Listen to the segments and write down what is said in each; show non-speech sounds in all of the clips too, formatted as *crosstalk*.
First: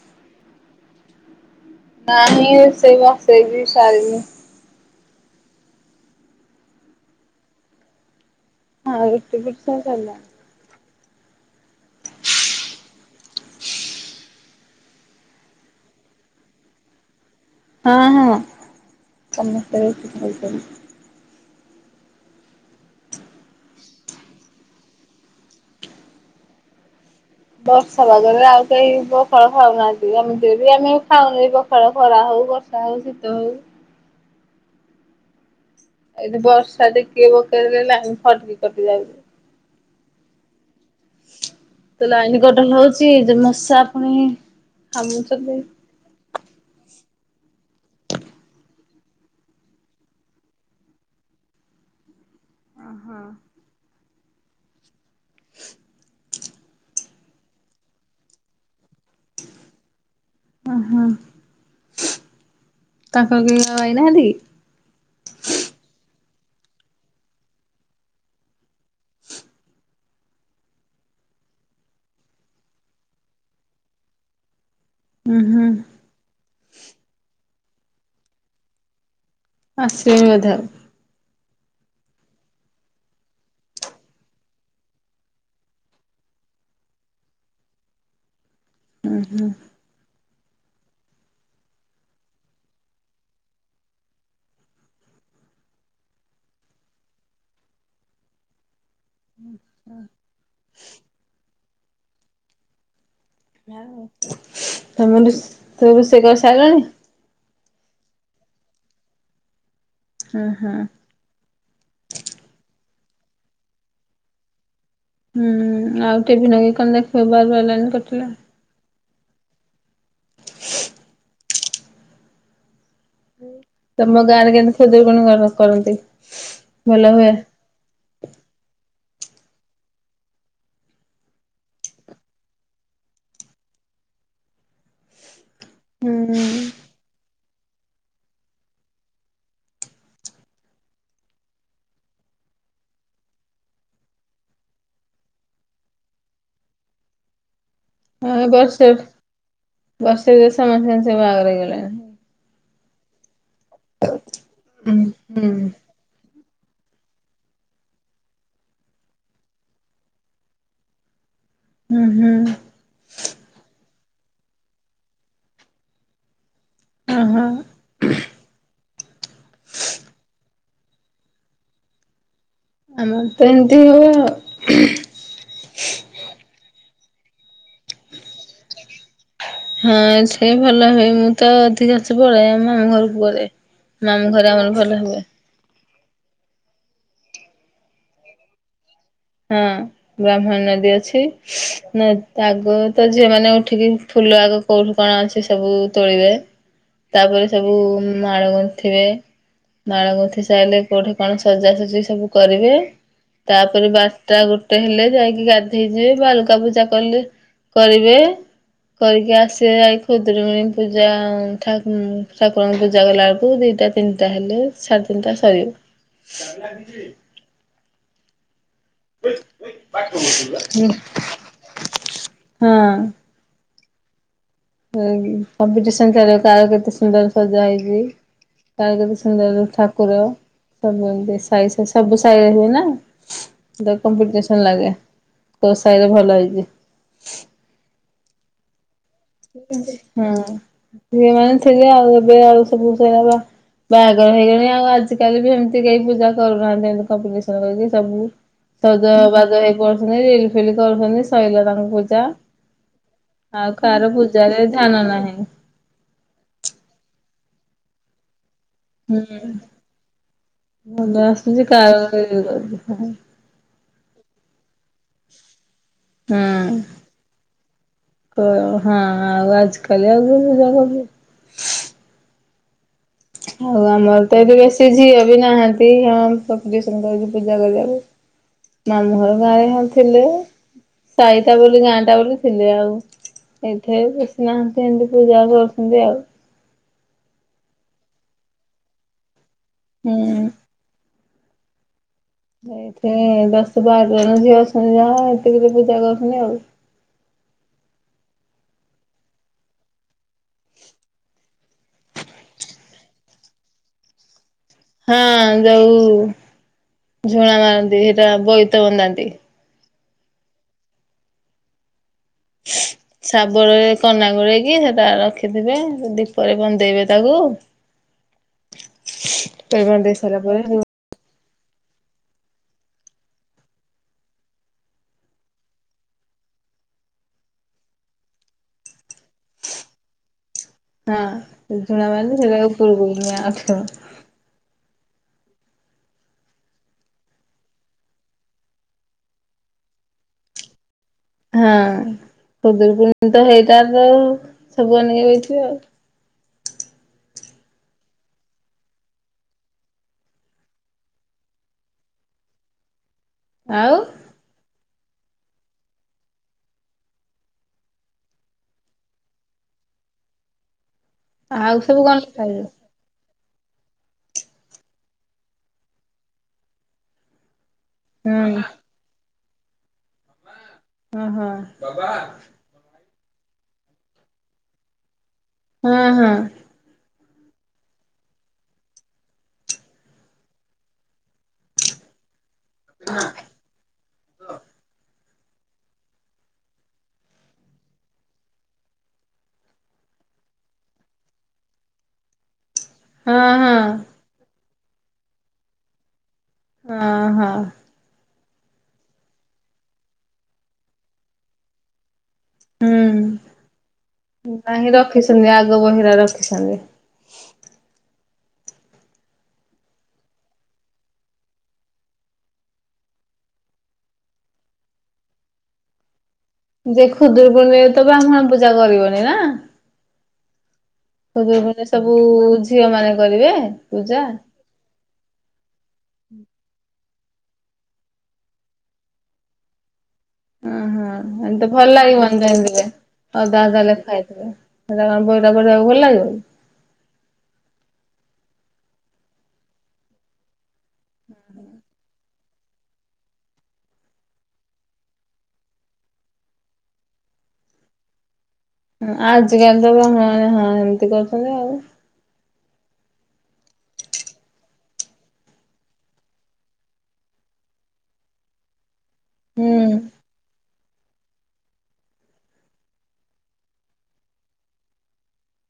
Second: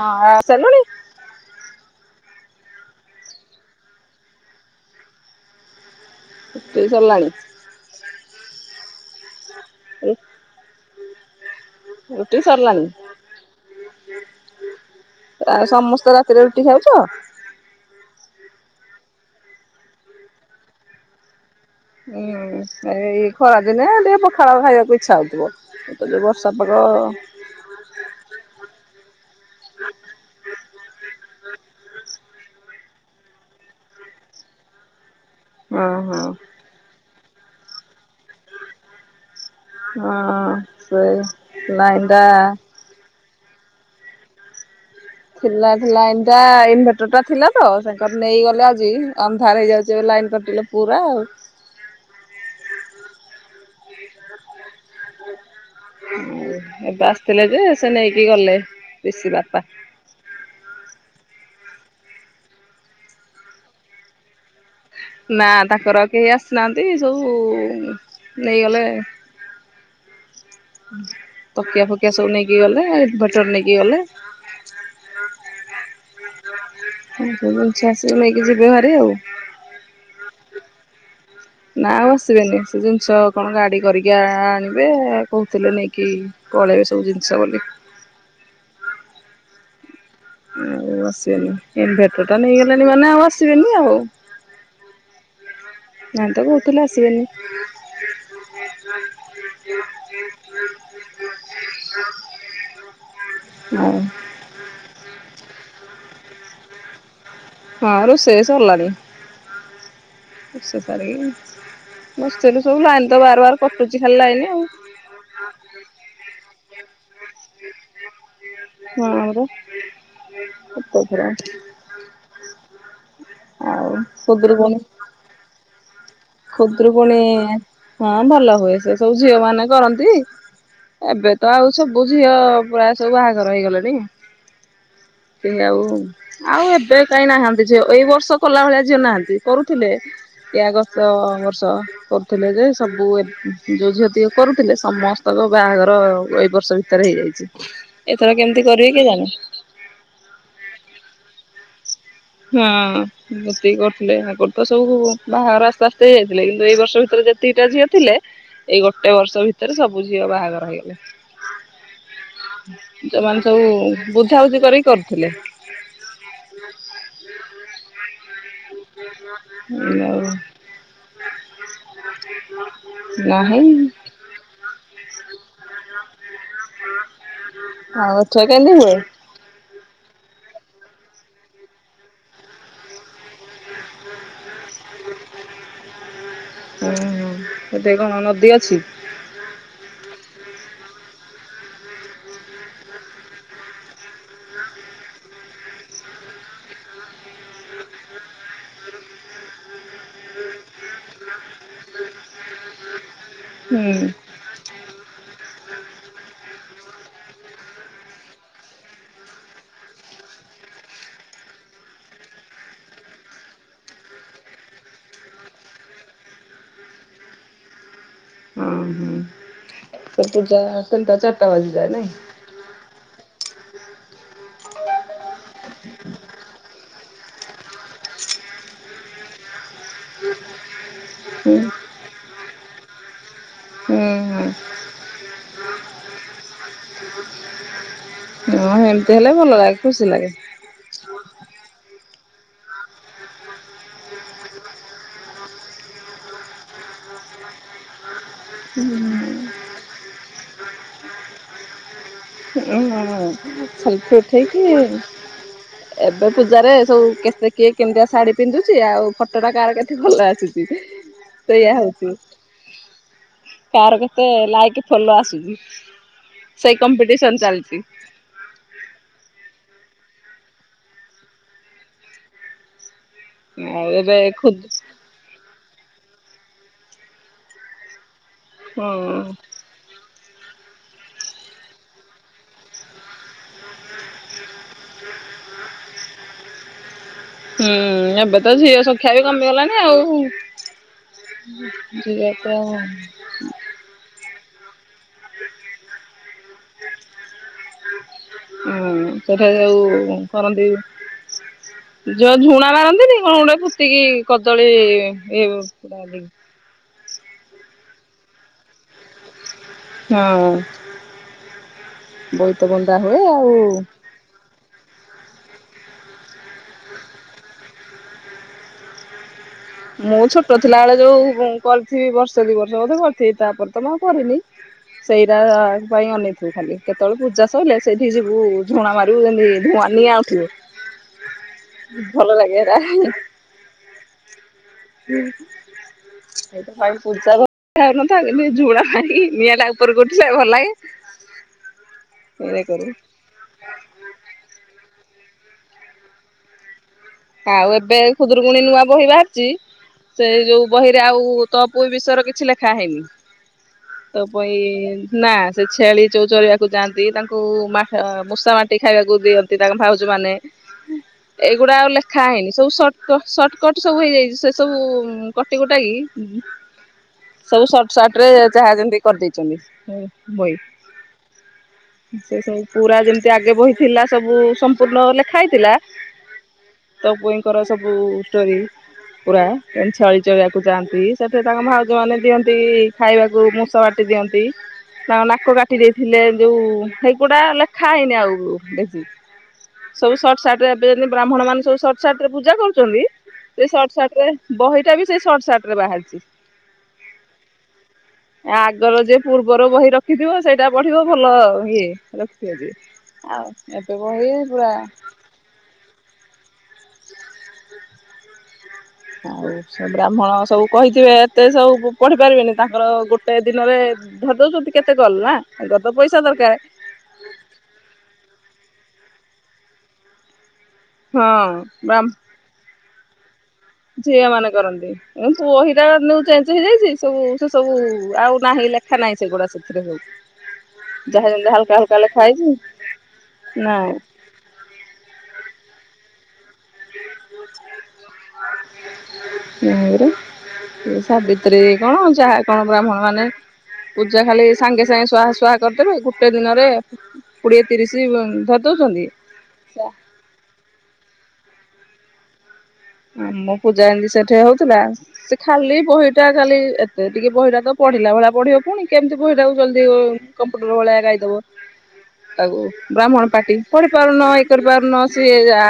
ହଁ ଅଁ ଆ ସେଲୁଣି ନାହିଁ ରୋଷେଇ ବସେଇଚି ସାରିବି। ରୋଷେଇ ସାଲାଣି? *unintelligible* ରୁଟି ସରିଲାଣି? ଆ ସମସ୍ତେ ରାତିରେ ରୁଟି ଖାଉଚ? ହଁ ହଁ ସମସ୍ତେ ରୁଟି ଖାଉଚନ୍ତି। ହୁଁ ଏଇ ଖରାଦିନେ ଟିକେ ପଖାଳ ଖାଇବାକୁ ଇଚ୍ଛା ହଉଥିବ। ଏ ଯଉ ବର୍ଷା ପାଗ ଅ ବର୍ଷା ପାଗରେ ଆଉ କେହି ପଖାଳ ଖାଉନାହାନ୍ତି ଏମିତି ରେ ବି ଆମେ ଖାଉନି ପ ପଖାଳ ଖରା ହଉ ବର୍ଷା ହଉ ଶୀତ ହଉ ହଁ ଏଇଠି ବର୍ଷା ଟିକିଏ ପକେଇଦେଲେ ଲାଇନି ଫଟିକି କଟି ଯାଉଚି। ହଁ ଅଁ ତ ଲାଇନି କଟା ହଉଛି ଯେ ମଶା ଆ ପୁଣି କାମୁଡୁଚନ୍ତି ଲାଇନା ଟା ଇନଭର୍ଟରଟା ଥିଲା ତ ସେଟା ନେଇଗଲେ ଆଜି ଅନ୍ଧାର ହେଇଯାଉଛି ଏବେ ଲାଇନ୍ କଟିଲେ। ପୁରା ଆଉ। ଓ ହୋ ଏବେ ଆସିଥିଲେ ଯେ ସେ ନେଇକି ଗଲେ ରିଷି ବାପା। ଓହୋ। ତାଙ୍କ କେହି ଆଇନାହାନ୍ତି କି? ନା ତାଙ୍କର କେହି ଆସିନାହାନ୍ତି ସବୁ ନେଇଗଲେ। ତକିଆ ଫକିଆ ସବୁ ନେଇକି ଗଲେ ଇନଭଟର ନେଇକି ଗଲେ। ହୁଁ ହୁଁ *unintelligible* ଆସିକି ନେଇକି ଯିବେ ହେରି ଆଉ। ଆସିବେ ବୋଧେ ଆଉ ନା ଆଉ ଆସିବେନି ସେ ଜିନିଷ କଣ ଗାଡି କରିକି ଆଣିବେ କହୁଥିଲେ ନେଇକି ପଳେଇ ସବୁ ଜିନିଷ ବୋଲି। ଆଉ ଆସିବେନି ଇନଭଟର ଟା ନେଇଗଲେଣି ମାନେ ଆଉ ଆସିବେନି ଆଉ। ନାଇଁ ତ କୋଉଥିଲେ ଆସିବେନି। ହୁଁ। ତମେ ରୁ ତମେ ରୋଷେଇ କରିସାରିଲଣି? ହଁ ରୁଷେଇ ସଲାଆଣି ହୁଁ *unintelligible* ହୁଁ। ରୋସେଇ ସବୁ ଲାଇନ ତ ବାର ବାର କଟୁଛି ଖାଲି ଲାଗନି ଆଉ। ହୁଁ ଆଉ ଟଭି ନଗେଇକି କଣ ଦେଖିବ ବାର ବାର ଲାଇନି କଟିଲା। ହଁ ଆ ଗତ *unintelligible* ତମ ଗାଁ ରେ କେମିତି ଖୁଦୁରୁ କୁଣୀ କରନ୍ତି? ଭଲ ଖୁଦରୁକୁଣ ହୁଏ? ହଁ ଭଲ ହୁଏ ସେ ସବୁ ଝିଅ ମାନେ କରନ୍ତି। ଏବେ ତ ଆଉ ସବୁ ଝିଅ ପ୍ରାୟ ସବୁ ବାହାଘର ହେଇଗଲେଣି। କେହି ଆଉ ହୁଁ ଆଉ ଏବେ କାଇ ନାହାନ୍ତି ଝିଅ ଏଇ ବର୍ଷ କଲା ଭଳିଆ ଝିଅ ନାହାନ୍ତି କରୁଥିଲେ ଏ ଆଗ ତ ବର୍ଷ କରୁଥିଲେ ଯେ ସବୁଏ ଯୋଉ ଝିଅ ତିକ କରୁଥିଲେ ସମସ୍ତଙ୍କ ବାହାଘର ଏଇ ବର୍ଷ ଭି ତରେ ହେଇଯାଇଛି। ଏଥର ହଁ କେମିତି ବର୍ଷେ କରିବେ କେଜାଣି? ବର୍ଷେ ସମସ୍ତ ସେ ବାହାଘରେ ହେଇଗଲେଣି। ହଁ ଏତିକି କରୁଥିଲେ ଆଗରୁ ତ ସବୁ ବାହାଘର ଆସ୍ତେ ଆ ଶେ ହେଇଯାଇଥିଲେ କିନ୍ତୁ ଏଇ ବର୍ଷ ଭିତରେ ଯେତିିକି ଟା ଝିଅ ଥିଲେ ଏଇ ଗୋଟେ ବର୍ଷ ଭିତରେ ସବୁ ଝିଅ ବାହାଘର ହେଇଗଲେ। ହୁଁ ହୁଁ। ଯୋଉମାନେ ସବୁ ବୁଝାବୁଝି କରିକି କରୁଥିଲେ। ଓହୋ। ହୁଁ *unintelligible* ମୁଁ ତ ଏମିତି ହୁଏ ଆଉ। ଆଉ ଅଛ କେି ହୁଏ *unintelligible* ହଁ ସେ ଭଲ ହୁଏ ମୁଁ ତ ଅଧିକାଷ ପଳାଏ ଆମ ଘରକୁ ପଳାଏ। ମାମୁ ଘରେ ଆମର ଭଲ ହୁଏ। ହୁଁ ହ ଏଠ କଣ ନଦୀ ଅଛି *unintelligible* ହଁ। ବ୍ରାହ୍ମଣ ନଦୀ ଅଛି ଆଗ ତ ଝିଅମାନେ ଉଠିକି ଫୁଲ ଆଗ କୋଉଠୁ କଣ ଅଛି ସବୁ ତୋଳିବେ। ତାପରେ ସବୁ ମାଳ ଗୁନ୍ଥିବେ ମାଳ ଗୁନ୍ଥିି ସାରିଲେ କୋଉଠି କଣ ସଜାସଜି ସବୁ କରିବେ ହୁଁ ତାପରେ ବା ଟା ଗୋଟେ ହେଲେ ଯାଇକି ଗାଧେଇଯିବେ ବାଲୁକା ପୂଜା କଲେ କରିବେ। କରିକି ଆସିବେ ଯାଇ ଖୁଦୁରୁକୁଣୀ ପୂଜା ଠାକୁରଙ୍କୁ ପୂଜା କଲା ବେଳକୁ ଦିଟା ତିନିଟା ହେଲେ ସାଢ଼େ ତିନିଟା ସରିବ। ହଁ ହୁଁ ତ ପୂଜା ସନ୍ତାା ଆଟା ବାଜିି ଯା ନାଇଁ *unintelligible* ହଁ। ହଁ କମ୍ପିଟିସନ ଚାଲିବ କେତେ ସୁନ୍ଦର ସଜା ହେଇଛି। *unintelligible* ସୁନ୍ଦର ଠାକୁର ସବୁ *unintelligible* ହୁଁ ସାଇ *unintelligible* ସବୁ ସାଇ *unintelligible* ବେନା କମ୍ପିଟିସନ ହୁଁ ଲାଗେ କୋଉ ସାହିରେ ଭଲ ହେଇଛି। ହଁ ଏମିତି ହେଲେ ଭଲ ଲାଗେ ଖୁସି ଲାଗେ। ଝିଅ ମାନେ ଥିବେ ଆଉ ଏବେ ଆଉ ସବୁ ସେୟାପା। ବାହାଘର ହେଇଗଲେଣି ଆଉ ଆଜିକାଲି ବି ଏମିତି କେହି ପୂଜା କରୁନାହାନ୍ତି ଏମିତି କମ୍ପିଟିସନ କରିକି ସବୁ ସଜବାଜ ହେଇ ପଡୁଛନ୍ତି ରିଲ ଫିଲ କରୁଛନ୍ତି ସଇଲା ତାଙ୍କ ପୂଜା। ଓ ହଁ ହଁ ଆଉ କାହାର ଫଟ ପୂଜାରେ ଉଠେଇକି ଧ୍ୟାନ ନାହିଁ। ଏବେ ପୂଜାରେ ସବୁ କେତେ କିଏ କେମିତିଆ ଶାଢୀ ପିନ୍ଧୁଛି ଆଉ ହୁଁ ଫଟୋଟା କାହାର କେତେ ଭଲ ଆସୁଛି ଭଲ ଆସୁଛି ସେୟା କାହାର ହେଉଛି। ହୁଁ। କାହାର କେତେ ଲାଇକି ଫଲୋ ଆସୁଛି। ହଁ ସେଇ କମ୍ପିଟିସନ ଚାଲିଛି କ ହଁ ଆଉ ଆଜି କାଲି ଆଉ କିଏ ପୂଜା କରୁଛି। ଆଉ ଆମର ଏବେ ତ ଏଠି ଖୁଦ ବେଶୀ ଝିଅ ବି ନାହାନ୍ତି ହଁ କଂପିଟିସନ କରିକି ପୂଜା କରିବାକୁ। ହୁଁ ମାମୁଁଘାର ଗାଁରେ ହଁ ଥିଲି ସାଇଟା ବୋଲି ଗାଁ ଟା ବୋଲି ଥିଲି ଆଉ ଏଠେଇ ବେଶୀନାହାନ୍ତି ଏମିତି ପୂଜା କରୁଛନ୍ତି ଆଉ। ହୁଁ ଏବେ ତ ଝିଅ ସଂଖ୍ୟା ବି କମିଗଲାଣି ଆଉ। ହୁଁ *inaudible* ଏଇଥିରେ ଦଶ ବାର ଜଣ ଝିଅ ଅଛନ୍ତି ଯାହା ଏତିକିରେ ପୂଜା କରୁଛନ୍ତି ଆଉ। *inaudible* ହୁଁ ସେଠାରେ ଯଉ କରନ୍ତି। ଯଉ ଝୁଣା ମାରନ୍ତିନି କଣ ଗୋଟେ ଫୁତିକି କଦଳୀ ହଁ ଯୋଉ *unintelligible* ଝୁଣା ମାରନ୍ତି ସେଇଟା ବୋଇତ ବନ୍ଦାନ୍ତି। ହଁ। ଶାବଳ ରେ କନା ଗୁରେଇକି ସେଟା ରଖିଥିବେ ଦୀପରେ ବନ୍ଦେଇବେ ତାକୁ। ଦୀପରେ ବନ୍ଦେଇ ମୁଁ ସାରିଲା ଛୋଟ ପରେ ଥିଲା ହଁ ବଳେ ଯୋଉ ଉ କରିଥିବି ବର୍ଷେ ଦି ବର୍ଷ ବୋଧେ କରିଥିବି ତାପରେ ତ ମୁଁ ଆଉ କରିନି। ସେଇଟା ପାଇଁ ଅନେଇ ଥିବୁ ଖାଲି କେତେବେଳେ ପୂଜା ସଇଲେ ସେଇଠି ଯିବୁ ଝୁଣା ମାର *unintelligible* ଧୂଆଁ ନିଆଁ ଉଠିବ ହଁ ଝୁଣା ଭଲ ମାରିଲେ ଲାଗେ ସେଟା ହେରା ଉପରକୁ ନିଆଁ ଉଠିବ। ହୁଁ। *inaudible* ଭାଇ ପୂଜା କରୁଥାଉ ନ ଥାଉ ନିଆଁଟା ଉପରକୁ ଉଠିଲେ ଭଲ ଲାଗେ। ହଁ ଏଇରା କରୁ। ଖୁଦୁରୁକୁଣୀ ତ ହେଇଟା ତ ସବୁ ଅନେଇକି ବଇ ଥିବେ ଆଉ। ଆଉ ଏବେ ଖୁଦୁରୁକୁଣୀ ନୂଆ ବହି ବାହାରିଛି। ସେଇ ଯୋଉ ବହିରେ ଆଉ ତଅପୋଇ ବିଷୟରେ କିଛି ଲେଖା ହେଇନି। ଆଉ। ତଅପୋଇ ନା ସେ ଛେଳି ଯଉ ଚରେଇବାକୁ ଯାଆନ୍ତି ତାଙ୍କୁ ମା ମୂଷା ମାଟି ଖାଇବାକୁ ଦିଅ ସେ ତାଙ୍କ ଭାଉଜମାନେ ଏଇଗୁଡା ଆଉ ଲେ ସବୁ କଣ ଖାଇବେ? ସଟକ ସର୍ଟକଟ ସବୁ ହେଇଯାଇଛି ସେ ସବୁ କଟି କୁଟା କି। ସବୁ ସର୍ଟସାଟ ରେ ହୁଁ ଜାହା ଯେମିତି କରିଦେଇଛନ୍ତି। ଓହୋ *unintelligible* ପୁରା ଯେମିତି ଆଗେ ବହି ଥିଲା ସବୁ ସମ୍ପୂର୍ଣ୍ଣ ଲେଖା ହେଇ ହୁଁ ହୁଁ। ତଅପୋଇଙ୍କର ସବୁ ଷ୍ଟୋରି। ପୁରା ଛେଳି ଚରେଇବାକୁ ଯାଆନ୍ତି ସେଥିରେ ତାଙ୍କ ଭାଉଜ ମାନେ ଦିଅନ୍ତି ଖାଇବାକୁ ମୂଷ ତ ଟି ଦିଅନ୍ତି। ତାଙ୍କ ନାକ କାଟି ଦେଇଥିଲେ ଯୋଉ ହେଇଗୁଡା ଲେଖା ହେଇନି ଆଉ ବେଶି। ସବୁ ସଟସାଟରେ ଏବେ ଜେମତି ବ୍ରହ୍ମଣ ମାନ ସବୁ ସଟସାଟ୍ ରେ ପୂଜା କରୁଛନ୍ତି ହଁ ସେ ହଁ ସଟସାଟରେ ବହି ଟା ବି ସେ ସର୍ଟାର୍ଟ ରେ ବାହାରିଛି। ଅ ହଁ। ଆଗର ଯିଏ ପୂର୍ବର ବହି ରଖିଥିବ ସେଇଟା ପଢିବ ଭଲ ଇଏ ଆଉ ହୁଁ ଏବେ ବହି ପୁରା ନାହିଁ ରଖିଛନ୍ତି ଆଗ ବହିରା ରଖିଛନ୍ତି। ଆଉ ବ୍ରାହ୍ମଣ ସବୁ କହିଥିବେ ଏତେ ସବୁ ପଢି ପାରିବେନି ତାଙ୍କର ଗୋଟେ ଦିନରେ ଧର ଦଉଛନ୍ତି କେତେ କଲ୍ ନା ତାଙ୍କର ତ ପଇସା ଦରକାର। ଯେ ଖୁଦୁରୁକୁଣୀ ରେ ତ ବ୍ରାହ୍ମଣ ପୂଜା କରିବନି ନା। ହଁ ଯୋଉ ମାନେ ବ୍ରାହ୍ମ ସବୁ ଝିଅ ମାନେ କରିବେ। ପୂଜା ଝିଅ ମାନେ କରନ୍ତି। ପୁ ପହିଟା ନଉ ଚେଞ୍ଜ ହେଇଯାଇଛି ସବୁ ସେ ସବୁ ଆଉ ନାହିଁ ଲେଖା ନାହିଁ ସେଗୁଡା ସେ *unintelligible* ଉଁ ହୁଁ, ଏମ ତ ଭଲ ଲାଗିବନି ହେଇଛି ତ ଏମିତି କଲେ ମୁଁ ଜାଣିଥିବେ ଆଦା ଆଦା ନାଇଁ ଲେ ଖାଇଥିବେ। ସେଟା କଣ ବହି ଟା ପଢ଼ିବାକୁ ଭଲ୍ *unintelligible* *inaudible* ମୋର। ସାବିତ୍ରୀ କଣ ଜାହା କଣ ବ୍ରାହ୍ମଣ ମାନେ ପୂଜା ଖାଲି ସାଙ୍ଗେ ସାଙ୍ଗେ ସୁଆ ସୁୁହା କରିଦେବେ ଗୋଟେ ଦିନରେ କୋଡିଏ ତିରିଶ ଉନ୍‌ ଆଜିକାଲି *unintelligible* ହଁ ଏମିତି କରୁଛନ୍ତି ଆଉ। ଆମ ପୂଜା ଏମତି ସେଠି ହଉଥିଲା। ସେ ଖାଲି ବହିଟା ଖାଲି ଏତେ ଟିକେ ବହିଟା ତ ପଢିଲା ଭଳିଆ ପଢିବ ପୁଣି। କେମତି ବହିଟାକୁ ଜଲଦି ହୁଁ କମ୍ପ୍ୟୁଟର ଭଳିଆ ଗାଇଦବ। ତାକୁ ବ୍ରାହ୍ମଣ ପାଟି ପଢି ପାରୁନ ଇ କରି ପାରୁନ ସିଏ ଯା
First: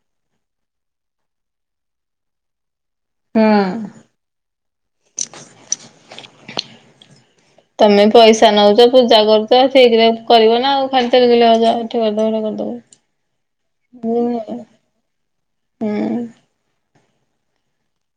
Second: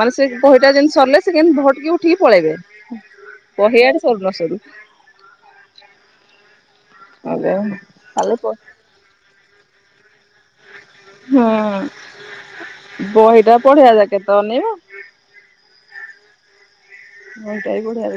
ମାନେ ସେ ବହିଟା ଯେମିତି ସରିଲେ ସେ କେମତି ଭଟ୍ କି ଉଠିକି ପଳେଇବେ। ହୁଁ। ବହି ଇଆଡେ ସରୁ ନ ସରୁ ଆଜ୍ଞା ତମେ ଖାଲି ପ ପଇସା ନଉଛ ପୂଜା କରୁଛ ଠିକ ରେ କରିବ ନା ଆଉ ହୁଁ ତେଗିଲ ଆଯା ଏଠା କରିଦ ଏଇଠା କରିଦବୁ ବହିଟା ପଢିଆ ଯାକେ ତ *unintelligible* ହୁଁ। ଅନେଇବ। *unintelligible* ମେଡ଼ିକାଲ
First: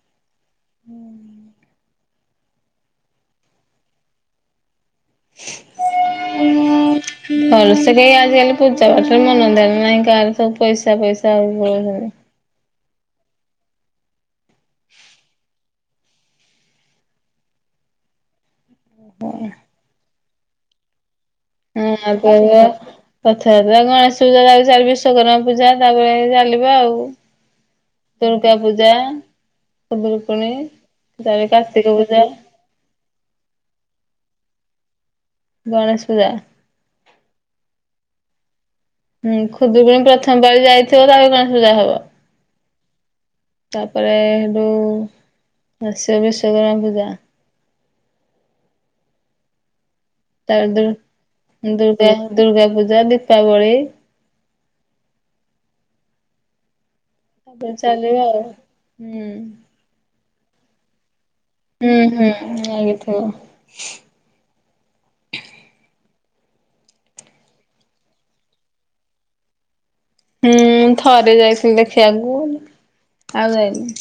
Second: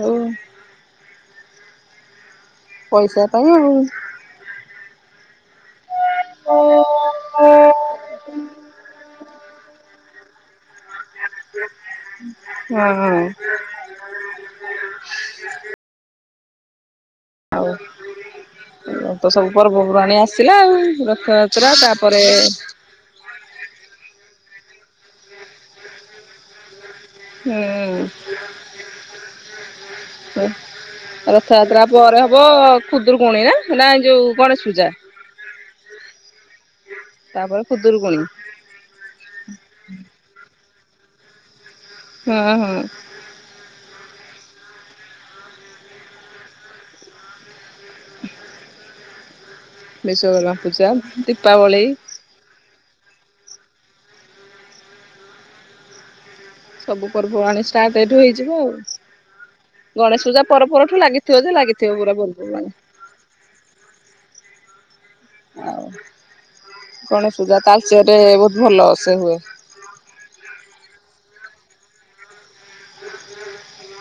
ହୋଉ। ହୁଁ। ପଇସା ପାଇଁ ଆଉ। *inaudible* *unintelligible* ଭଲସେ ବି ଆଜିକାଲି ପୂଜା ପାଠରେ ମନ ଦେଲେ ନାହିଁ ଗାଁରେ ସବୁ ପଇସା ଫଇସା *unintelligible* ହଁ। ଆଉ ତ ସବୁ ପର୍ବପର୍ବାଣି ଆସିଲା ଆଉ ରଥ ଯାତ୍ରା ହଁ ତାପରେ ଆଗକୁ ରଥଯାତ୍ରା କ ଆସିଲା ତା ପରେ ବିଶ୍ୱକର୍ମା ପୂଜା ତାପରେ ଚାଲିବ ଆଉ ହୁଁ। ଦୁର୍ଗା ପୂଜା, ହୁଁ ଖୁଦୁରୁକୁଣୀ, ତାପରେ କାର୍ତ୍ତିକ ପୂଜା। ଖୁଦରୁକୁଣୀ ଆଁ ନା ଯୋଉ ଗଣେଶ ପୂଜା ଗଣେଶ ପୂଜା। ତାପରେ ଖୁଦୁରୁକୁଣୀ। ହୁଁ ଖୁଦୁରୁକୁୁଣି ପ୍ରଥମ ପାଳି ଯାଇ ଥିବ, ତାପରେ ଗଣେଶ ପୂଜା ହବ। ହଁ ହଁ। ତାପରେ ଯୋଉ ସେବେ ସେ ବିଶ୍ୱଵକର୍ମା ପୂଜା। ବିଶ୍ଵକର୍ମା ତାପରେ ଦୁ ପୂଜା, ଦୀପାବଳି ଦୁର୍ଗା ଦୁର୍ଗା ପୂଜା, ଦୀପାବଳି। ସବୁ ପର୍ବ ପର୍ବାଣୀ ତାପରେ ଷ୍ଟାର୍ଟ ଚାଲିବ ଏଇଠୁ ହେଇଯିବ ଆଉ, ହୁଁ। ଗଣେଶ ପୂଜା ପର ପରଠୁ ଲାଗିଥିବ ଯେ ଲାଗି ହୁଁ ଥିବ ପୁରା ହୁଁ ପର୍ବ ପର୍ବାଣୀ। ଲାଗିଥିବ ଗଣେଶ ପୂଜା ତାଲଚେରେ ବହୁତ ଭଲ ସେ ହୁଏ। ହୁଁ ଥରେ ଯାଇଥିଲି ଦେଖିବାକୁ, ଆଉ ଯାଇନି।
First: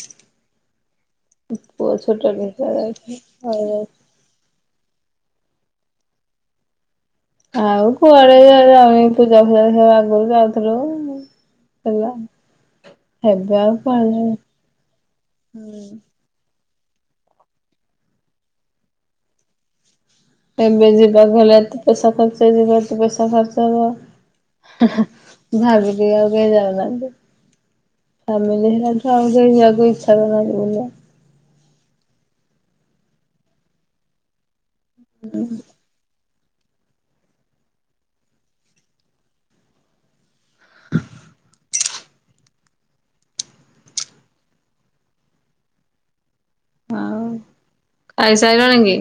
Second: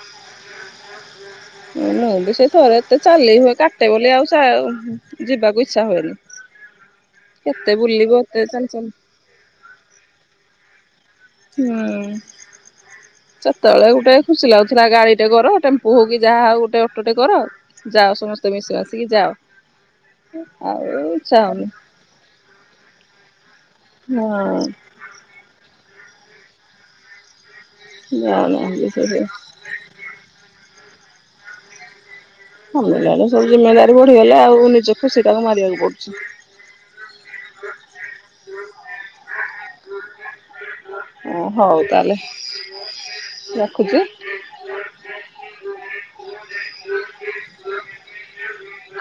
ଉଁ ପୁଅ ମୁ ଛୋଟ ବି ସେଇ ଥିଲା ଥରେ ଏତେ ଯାଇଥିଲି ଚାଲି ହୁଏ ଥରେ ଯାଇଥିଲି। କାଟେ ବୋଲି ଆଉ ଯା ଯିବାକୁ ଇଚ୍ଛା ହୁଏନି। କେତେ ଆଉ ବୁଲିବ କୁଆଡେ ଏତେ ଚାଲି ଇଆଡେ ଚାଲି ଆଉ ହୁଁ। ଏ ପୂଜା ଫୁଜା ସବୁ ଆଗରୁ ଯାଉଥୁଲୁ। ହୁଁ ଏବେ ଆଉ ସେତେବେଳେ କୁଆଡେ ଗୋଟେ ଯାଉନି। ଖୁସି ଲାଗୁଥିଲା ଗାଡି ଟେ କର ଟେମ୍ପୁ ହୁଁ ହଉକି ଯାହା ହଉ ଗୋଟେ ଅଟୋଟେ କର ଯାଅ ସମସ୍ତେ ମିଶି ମାଶିକି ଯାଅ। ଆଉ ଏବେ ଯିବାକୁ ଇଚ୍ଛା ଗଲେ ହଉନି ଏତେ ପଇସା ଖର୍ଚ୍ଚ ହେଇଯିବ, ଏତେ ପଇସା ଖର୍ଚ୍ଚ ହବ। ହଁ। ଭାବିକି ଆଉ କେହି ଯାଉନାହାନ୍ତି, ଫାମିଲି ଯାଉନାହାନ୍ତି ହେଲା ଠୁ ସେ ଆଉ କେହି ଯିବାକୁ ଇଛା ଇଚ୍ଛା କରୁନାହାନ୍ତି ବୁଲିବା। କମିଲାଣି ସବୁ ଜିମେଦାରି ବଢିଗଲେ ଆଉ ନିଜେ ଖୁସି କାହାକୁ ମାରିବାକୁ ପଡୁଛି। *unintelligible* ହଉ ତାହେଲେ ରଖୁଚି। ଖାଇ ସାଇଲଣି କି?